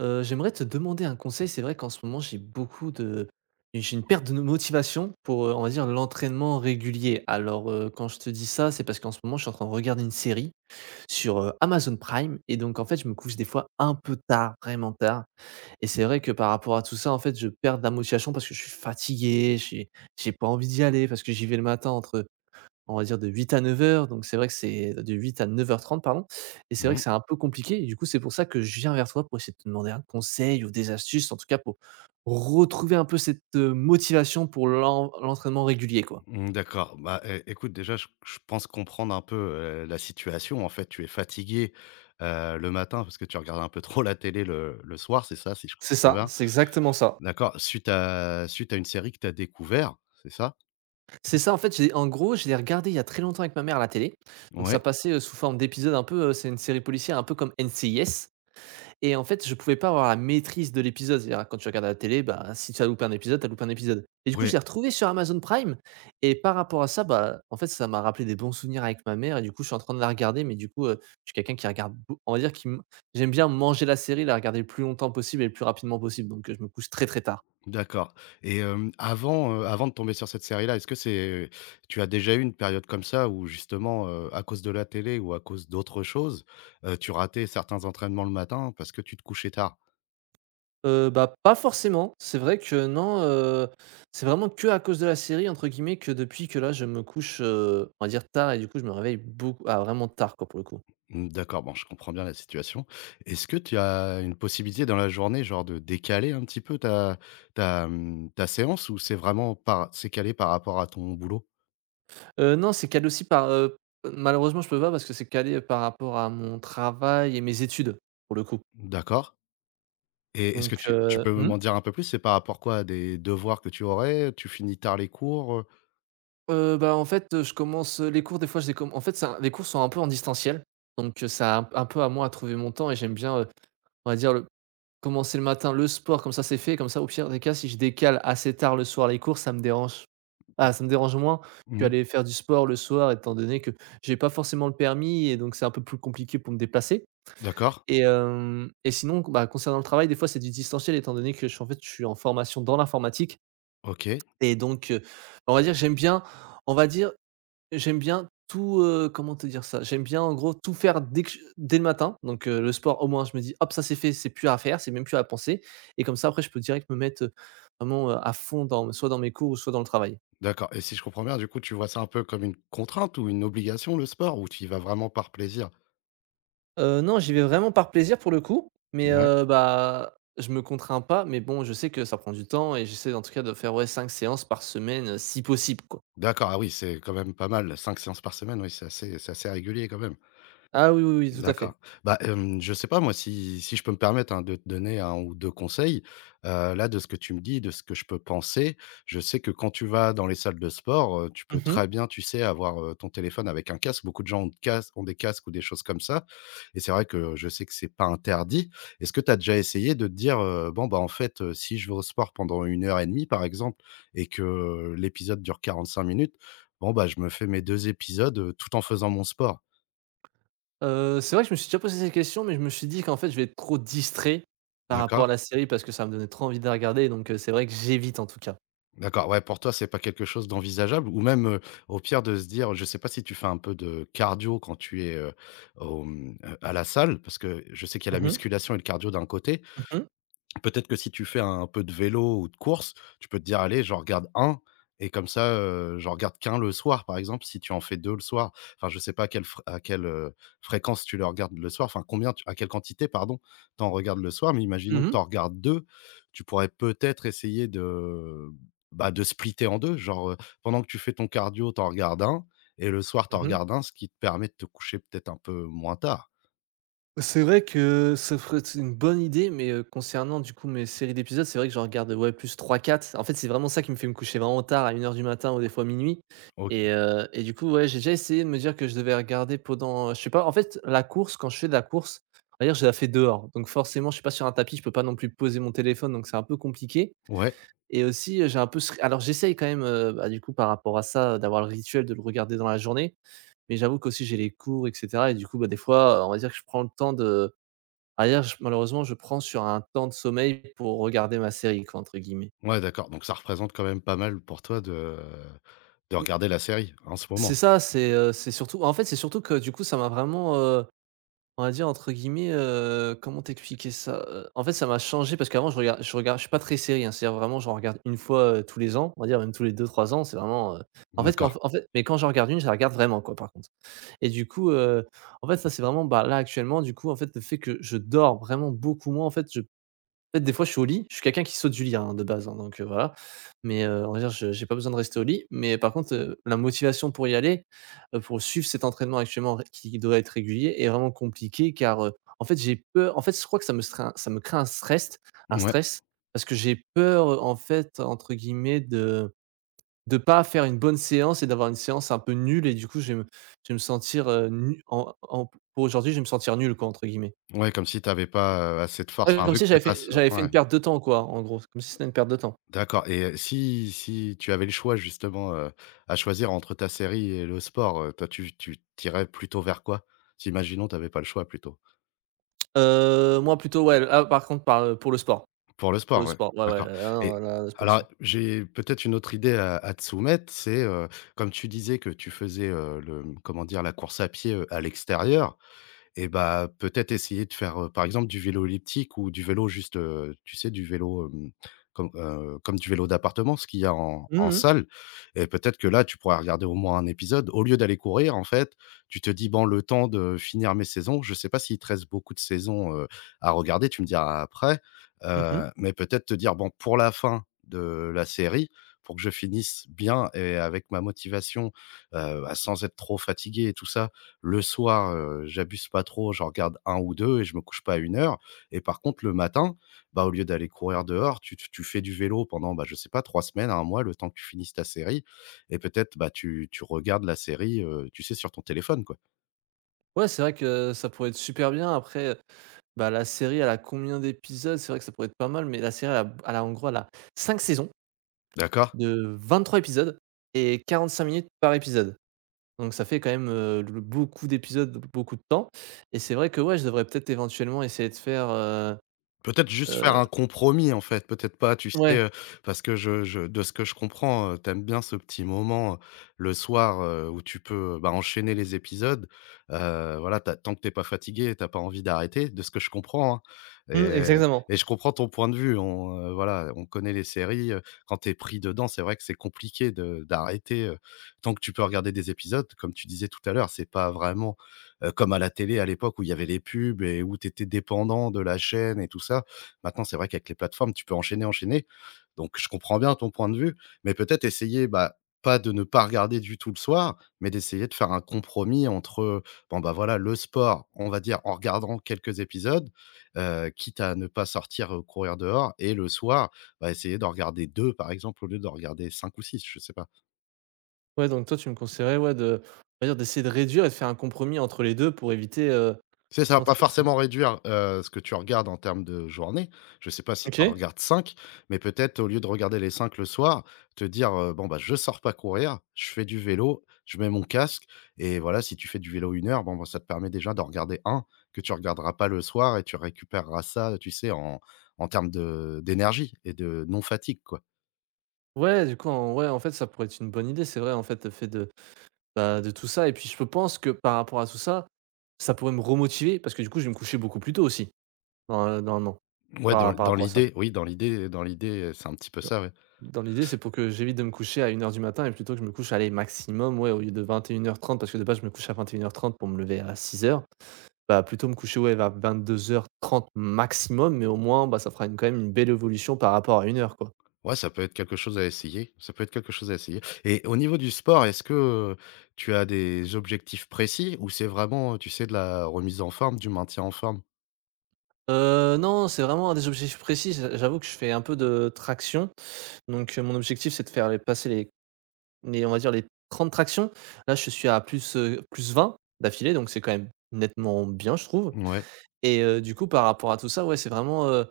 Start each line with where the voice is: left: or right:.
right: J'aimerais te demander un conseil. C'est vrai qu'en ce moment, j'ai une perte de no motivation pour, on va dire l'entraînement régulier. Alors, quand je te dis ça, c'est parce qu'en ce moment, je suis en train de regarder une série sur, Amazon Prime. Et donc en fait, je me couche des fois un peu tard, vraiment tard. Et c'est vrai que par rapport à tout ça, en fait, je perds de la motivation parce que je suis fatigué, j'ai pas envie d'y aller parce que j'y vais le matin entre on va dire de 8 à 9 heures, donc c'est vrai que c'est de 8 h à 9 h 30, pardon. Et c'est vrai que
left: Mmh.
right: c'est un peu compliqué et du coup, c'est pour ça que je viens vers toi pour essayer de te demander un conseil ou des astuces, en tout cas pour retrouver un peu cette, motivation pour l'entraînement régulier, quoi.
left: Mmh, d'accord. Bah, é écoute, déjà, je pense comprendre un peu, la situation. En fait, tu es fatigué, le matin parce que tu regardes un peu trop la télé le soir, c'est ça, si je
right: C'est
left: comprends
right: ça,
left: bien?
right: c'est exactement ça.
left: D'accord, suite à une série que tu as découvert, c'est ça?
right: C'est ça, en fait, j'ai en gros, je l'ai regardé il y a très longtemps avec ma mère à la télé, donc ça
left: Ouais,
right: passait, sous forme d'épisodes un peu, c'est une série policière un peu comme NCIS. Et en fait, je pouvais pas avoir la maîtrise de l'épisode. C'est-à-dire, quand tu regardes à la télé, bah, si tu as loupé un épisode, tu as loupé un épisode. Et du coup, je
left: ouais,
right: l'ai retrouvé sur Amazon Prime. Et par rapport à ça, bah, en fait, ça m'a rappelé des bons souvenirs avec ma mère. Et du coup, je suis en train de la regarder. Mais du coup, je suis quelqu'un qui regarde, on va dire, j'aime bien manger la série, la regarder le plus longtemps possible et le plus rapidement possible. Donc, je me couche très, très tard.
left: d'accord et avant de tomber sur cette série-là, est-ce que c'est tu as déjà eu une période comme ça où justement, à cause de la télé ou à cause d'autres choses, tu ratais certains entraînements le matin parce que tu te couchais tard?
right: Bah, pas forcément. C'est vrai que non, c'est vraiment que à cause de la série, entre guillemets, que depuis que là, je me couche, on va dire, tard. Et du coup, je me réveille beaucoup, ah, vraiment tard, quoi, pour le coup.
left: Mmh, d'accord, bon, je comprends bien la situation. Est-ce que tu as une possibilité dans la journée, genre, de décaler un petit peu ta ta séance ou c'est vraiment par c'est calé par rapport à ton boulot?
right: Non, c'est calé aussi malheureusement, je peux pas parce que c'est calé par rapport à mon travail et mes études, pour le coup.
left: D'accord et est-ce que
right: Donc,
left: tu peux
right: mmh?
left: m'en dire un peu plus? C'est par rapport quoi? À des devoirs que tu aurais? Tu finis tard les cours?
right: Bah, en fait, les cours des fois je les comm en fait, ça, les cours sont un peu en distanciel, donc ça a un peu à moi à trouver mon temps et j'aime bien, on va dire le commencer le matin, le sport, comme ça c'est fait, comme ça, au pire des cas, si je décale assez tard le soir les cours, ça me dérange ah, ça me dérange moins
left: Mmh.
right: qu'aller faire du sport le soir étant donné que j'ai pas forcément le permis et donc c'est un peu plus compliqué pour me déplacer.
left: D'accord,
right: Et hem, et sinon, bah, concernant le travail, des fois, c'est du distanciel étant donné que je suis en fait, je suis en formation dans l'informatique
left: OK,
right: et donc on va dire, on va dire, j'aime bien tout, comment te dire ça? J'aime bien en gros tout faire dès que je dès le matin donc le sport au moins je me dis: «Hop, ça c'est fait, c'est plus à faire, c'est même plus à penser» et comme ça après je peux direct me mettre, vraiment, à fond dans soit dans mes cours ou soit dans le travail.
left: d'accord et si je comprends bien, du coup, tu vois ça un peu comme une contrainte ou une obligation, le sport, ou tu y vas vraiment par plaisir?
right: Non, j'y vais vraiment par plaisir pour le coup, mais
left: Ouais,
right: bah, je me contrains pas, mais bon, je sais que ça prend du temps et j'essaie en tout cas de faire, ouais, 5 séances par semaine, si possible, quoi.
left: d'accord, ah oui, c'est quand même pas mal, 5 séances par semaine, oui, c'est assez régulier quand même.
right: Ah oui, oui, oui, tout à fait.
left: D'accord. Bah, je sais pas moi si je peux me permettre, hein, de te donner un ou 2 conseils. Là, de ce que tu me dis, de ce que je peux penser, je sais que quand tu vas dans les salles de sport, tu peux
right: Mmh mh.
left: très bien, tu sais, avoir, ton téléphone avec un casque. Beaucoup de gens ont des casques ou des choses comme ça et c'est vrai que je sais que c'est pas interdit. Est-ce que tu as déjà essayé de te dire: «Bon, bah, en fait, si je vais au sport pendant 1 h 30 par exemple et que l'épisode dure 45 minutes, bon, bah, je me fais mes 2 épisodes, tout en faisant mon sport».
right: C'est vrai que je me suis déjà posé cette question, mais je me suis dit qu'en fait, je vais être trop distrait par rapport à
left: D'accord?
right: la série parce que ça me donnait trop envie de la regarder, donc c'est vrai que j'évite en tout cas.
left: D'accord, ouais, pour toi, c'est pas quelque chose d'envisageable ou même, au pire de se dire je sais pas si tu fais un peu de cardio quand tu es, à la salle? Parce que je sais qu'il y a la
right: Mmh mh.
left: musculation et le cardio d'un côté,
right: Mmh mh.
left: peut-être que si tu fais un peu de vélo ou de course, tu peux te dire: «Allez, j'en regarde un, et comme ça, j'en regarde qu'un le soir», par exemple, si tu en fais 2 le soir. Enfin, je sais pas à quelle, fréquence tu le regardes le soir, enfin combien tu à quelle quantité, pardon, tu en regardes le soir, mais imaginons que tu
right: Mmh.
left: en regardes 2, tu pourrais peut-être essayer de, bah, de splitter en 2, genre, pendant que tu fais ton cardio, tu en regardes un, et le soir, tu en
right: Mmh.
left: regardes un, ce qui te permet de te coucher peut-être un peu moins tard.
right: C'est vrai que ça ferait c'est une bonne idée, mais concernant du coup mes séries d'épisodes, c'est vrai que j'en regarde, ouais, plus trois quatre. En fait, c'est vraiment ça qui me fait me coucher vraiment tard, à 1 h du matin ou des fois minuit. et
left: OK.
right: heu et du coup, ouais, j'ai déjà essayé de me dire que je devais regarder pendant, je sais pas, en fait, la course, quand je fais de la course, je la fais dehors, donc forcément, je suis pas sur un tapis, je peux pas non plus poser mon téléphone, donc c'est un peu compliqué.
left: Ouais.
right: Et aussi, j'ai un peu ce alors j'essaye quand même, bah, du coup, par rapport à ça, d'avoir le rituel de le regarder dans la journée, mais j'avoue qu'aussi j'ai les cours et cetera. Et du coup, bah, des fois, on va dire que je prends le temps de Arrière, je malheureusement, je prends sur un temps de sommeil pour regarder ma série, quoi, entre guillemets.
left: Ouais, d'accord, donc ça représente quand même pas mal pour toi de
right: Mmh,
left: regarder la série, en ce
right: c'est
left: moment?
right: ça, c'est surtout, en fait, c'est surtout que du coup, ça m'a vraiment, on va dire, entre guillemets, comment t'expliquer ça? En fait, ça m'a changé parce qu'avant je suis pas très série, hein. C'est-à-dire, vraiment j'en regarde une fois, tous les ans, on va dire même tous les deux, trois ans, c'est vraiment, en fait quand
left: D'accord.
right: en fait mais quand j'en regarde une, je la regarde vraiment, quoi, par contre. Et du coup, en fait, ça c'est vraiment, bah, là actuellement, du coup, en fait, le fait que je dors vraiment beaucoup moins. En fait, des fois, je suis au lit. Je suis quelqu'un qui saute du lit, hein, de base, hein, donc voilà. Mais on va dire, je j'ai pas besoin de rester au lit. Mais par contre, la motivation pour y aller, pour suivre cet entraînement actuellement ré qui doit être régulier est vraiment compliquée car, en fait, j'ai peur. En fait, je crois que ça me crée un stress un
left: Ouais,
right: stress parce que j'ai peur, en fait, entre guillemets, de pas faire une bonne séance et d'avoir une séance un peu nulle. Et du coup, je vais me sentir, nu en en pour aujourd'hui, je vais me sentir «nul», quoi, entre guillemets.
left: ouais, comme si tu avais pas, assez de force,
right: Ouais,
left: enfin,
right: comme
left: vu
right: si
left: que tu
right: j'avais
left: es pas
right: fait
left: seu
right: j'avais fait une
left: ouais,
right: perte de temps, quoi, en gros, comme si c'était une perte de temps.
left: d'accord et si tu avais le choix justement, à choisir entre ta série et le sport, toi tu irais plutôt vers quoi? Si imaginons tu avais pas le choix plutôt.
right: Moi plutôt, ouais, là par contre
left: Pour le
right: pour le
left: sport, ouais,
right: sport, ouais, ouais,
left: d'accord
right: là là
left: et
right: là là, c'est pour le
left: alors
right: sport.
left: j'ai peut-être une autre idée à te soumettre, c'est, comme tu disais que tu faisais, comment dire? La course à pied, à l'extérieur. Et bah, peut-être essayer de faire, par exemple, du vélo elliptique ou du vélo juste, tu sais, du vélo, comme du vélo d'appartement, ce qu'il y a en
right: Mmh mh.
left: salle et peut-être que là, tu pourras regarder au moins un épisode. Au lieu d'aller courir, en fait, tu te dis: «Bon, le temps de finir mes saisons», je sais pas s'il te reste beaucoup de saisons, à regarder, tu me diras après,
right: Mmh mh.
left: mais peut-être te dire: «Bon, pour la fin de la série, pour que je finisse bien et avec ma motivation, bah, sans être trop fatigué et tout ça, le soir, j'abuse pas trop, j'en regarde un ou 2 et je me couche pas à 1 h. Et par contre le matin, bah, au lieu d'aller courir dehors, tu fais du vélo pendant, bah, je sais pas 3 semaines, un mois, le temps que tu finisses ta série et peut-être, bah, tu regardes la série, tu sais, sur ton téléphone, quoi.
right: Ouais, c'est vrai que ça pourrait être super bien après, bah, la série, elle a combien d'épisodes? C'est vrai que ça pourrait être pas mal, mais la série, elle a elle a en gros, elle a 5 saisons
left: D'accord.
right: de 23 épisodes et 45 minutes par épisode. Donc ça fait quand même, le beaucoup d'épisodes, b beaucoup de temps. Et c'est vrai que ouais, je devrais peut-être éventuellement essayer de faire,
left: Peut-être juste faire
right: heu
left: un compromis, en fait, peut-être pas, tu sais,
right: ouais.
left: parce que je de ce que je comprends, tu bien ce petit moment, le soir, où tu peux, bah, enchaîner les épisodes. Voilà, tu tant que t'es pas fatigué, t'as pas envie d'arrêter, de ce que je comprends, hein,
right: Mmh,
left: et
right: exactement.
left: je comprends ton point de vue. Voilà, on connaît les séries, quand t'es pris dedans, c'est vrai que c'est compliqué de d'arrêter, tant que tu peux regarder des épisodes, comme tu disais tout à l'heure, c'est pas vraiment comme à la télé à l'époque où il y avait les pubs et où tu étais dépendant de la chaîne et tout ça. Maintenant, c'est vrai qu'avec les plateformes, tu peux enchaîner, enchaîner. Donc je comprends bien ton point de vue, mais peut-être essayer, bah, pas de ne pas regarder du tout le soir, mais d'essayer de faire un compromis entre, bon, bah, voilà, le sport, on va dire, en regardant quelques épisodes, quitte à ne pas sortir, courir dehors et le soir, bah, essayer d'en regarder 2 par exemple, au lieu d'en regarder 5 ou 6 je sais pas.
right: Ouais, donc toi, tu me conseillerais, ouais, de on va dire d'essayer de réduire et de faire un compromis entre les 2 pour éviter,
left: Tu sais, ça va
right: entre
left: pas
right: guillem
left: forcément réduire, ce que tu regardes en termes de journée. Je sais pas si tu en
right: OK.
left: regardes 5 mais peut-être au lieu de regarder les 5 le soir, te dire: «Bon, bah, je sors pas courir, je fais du vélo, je mets mon casque» et voilà, si tu fais du vélo 1 h, bon, bah, ça te permet déjà d'en regarder un que tu regarderas pas le soir et tu récupéreras ça, tu sais, en termes de d'énergie et de non fatigue, quoi.
right: Ouais, du coup, en ouais, en fait, ça pourrait être une bonne idée, c'est vrai, en fait, le fait de, bah, de tout ça et puis je pense que par rapport à tout ça, ça pourrait me remotiver parce que du coup, je vais me coucher beaucoup plus tôt aussi, dans normalement,
left: Mmh. Ouais, dans
right: par
left: dans
right: rapport à ça.
left: l'idée, oui, dans l'idée, c'est un petit peu
right: Dans
left: ça, ouais.
right: dans l'idée, c'est pour que j'évite de me coucher à 1 h du matin et plutôt que je me couche, allez, maximum, ouais, au lieu de 21:30 parce que de base, je me couche à 21:30 pour me lever à 6 heures. Bah, plutôt me coucher, ouais, vers 22:30 maximum, mais au moins, bah, ça fera une quand même une belle évolution par rapport à 1 h, quoi.
left: Ouais, ça peut être quelque chose à essayer, ça peut être quelque chose à essayer et au niveau du sport, est-ce que, heu, tu as des objectifs précis ou c'est vraiment, tu sais, de la remise en forme, du maintien en forme?
right: Non, c'est vraiment des objectifs précis. J'avoue que je fais un peu de traction, donc mon objectif, c'est de faire les passer les on va dire les 30 tractions. Là, je suis à plus, plus +20 d'affilée, donc c'est quand même nettement bien, je trouve.
left: Ouais.
right: Et du coup, par rapport à tout ça, ouais, c'est vraiment,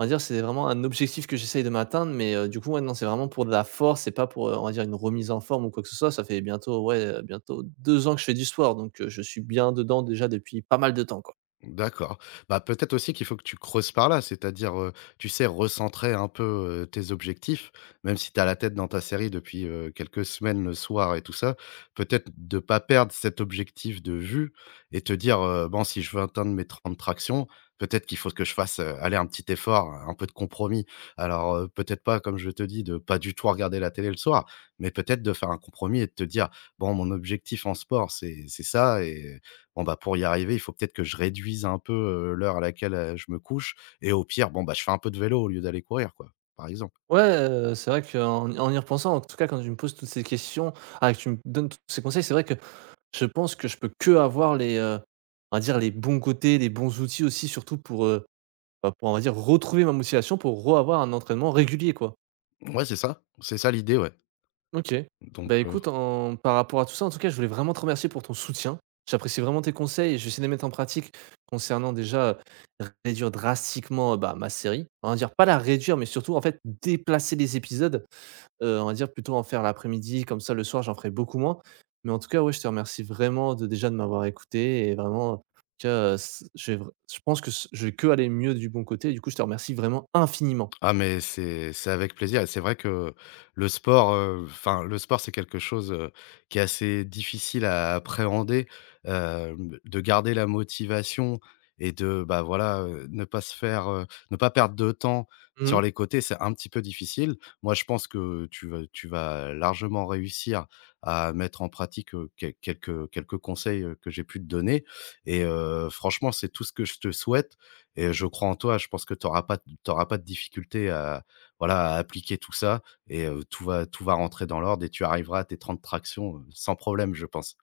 right: on va dire, c'est vraiment un objectif que j'essaye de m'atteindre, mais du coup, ouais, non, c'est vraiment pour de la force, c'est pas pour, on va dire, une remise en forme ou quoi que ce soit. Ça fait bientôt 2 ans que je fais du sport, donc je suis bien dedans déjà depuis pas mal de temps, quoi.
left: D'accord. Bah, peut-être aussi qu'il faut que tu creuses par là, c'est-à-dire, tu sais, recentrer un peu, tes objectifs, même si tu as la tête dans ta série depuis, quelques semaines le soir et tout ça. Peut-être de pas perdre cet objectif de vue et te dire: «Bon, si je veux atteindre mes 30 tractions, peut-être qu'il faut que je fasse, allez, un petit effort, un peu de compromis». Alors, peut-être pas, comme je te dis, de pas du tout regarder la télé le soir, mais peut-être de faire un compromis et de te dire: «Bon, mon objectif en sport, c'est ça et bon, bah, pour y arriver, il faut peut-être que je réduise un peu, l'heure à laquelle, je me couche et au pire, bon, bah, je fais un peu de vélo au lieu d'aller courir, quoi, par exemple.
right: Ouais, c'est vrai qu'en y repensant, en tout cas, quand tu me poses toutes ces questions, ah, que tu me donnes tous ces conseils, c'est vrai que je pense que je peux que avoir les, on va dire, les bons côtés, les bons outils aussi surtout pour, bah, pour, on va dire, retrouver ma motivation pour re-avoir un entraînement régulier, quoi.
left: Ouais, c'est ça l'idée, ouais,
right: OK.
left: donc.
right: Bah, écoute, en par rapport à tout ça, en tout cas, je voulais vraiment te remercier pour ton soutien. J'apprécie vraiment tes conseils et je vais essayer de les mettre en pratique concernant déjà, réduire drastiquement, bah, ma série. On va dire pas la réduire, mais surtout, en fait, déplacer les épisodes, on va dire plutôt en faire l'après-midi, comme ça le soir, j'en ferai beaucoup moins. Mais en tout cas, ouais, je te remercie vraiment de déjà de m'avoir écouté. Et vraiment, en tout cas, s je vais vr je pense que s je vais que aller mieux du bon côté. Du coup, je te remercie vraiment infiniment.
left: Ah, mais c'est avec plaisir et c'est vrai que le sport, enfin le sport c'est quelque chose, qui est assez difficile à appréhender, de garder la motivation et de, bah, voilà, ne pas perdre de temps sur
right: Mmh.
left: les côtés, c'est un petit peu difficile. Moi je pense que tu vas largement réussir à mettre en pratique, quelques conseils, que j'ai pu te donner et franchement c'est tout ce que je te souhaite et je crois en toi, je pense que tu auras pas de difficulté à, appliquer tout ça et tout va rentrer dans l'ordre et tu arriveras à tes 30 tractions, sans problème, je pense.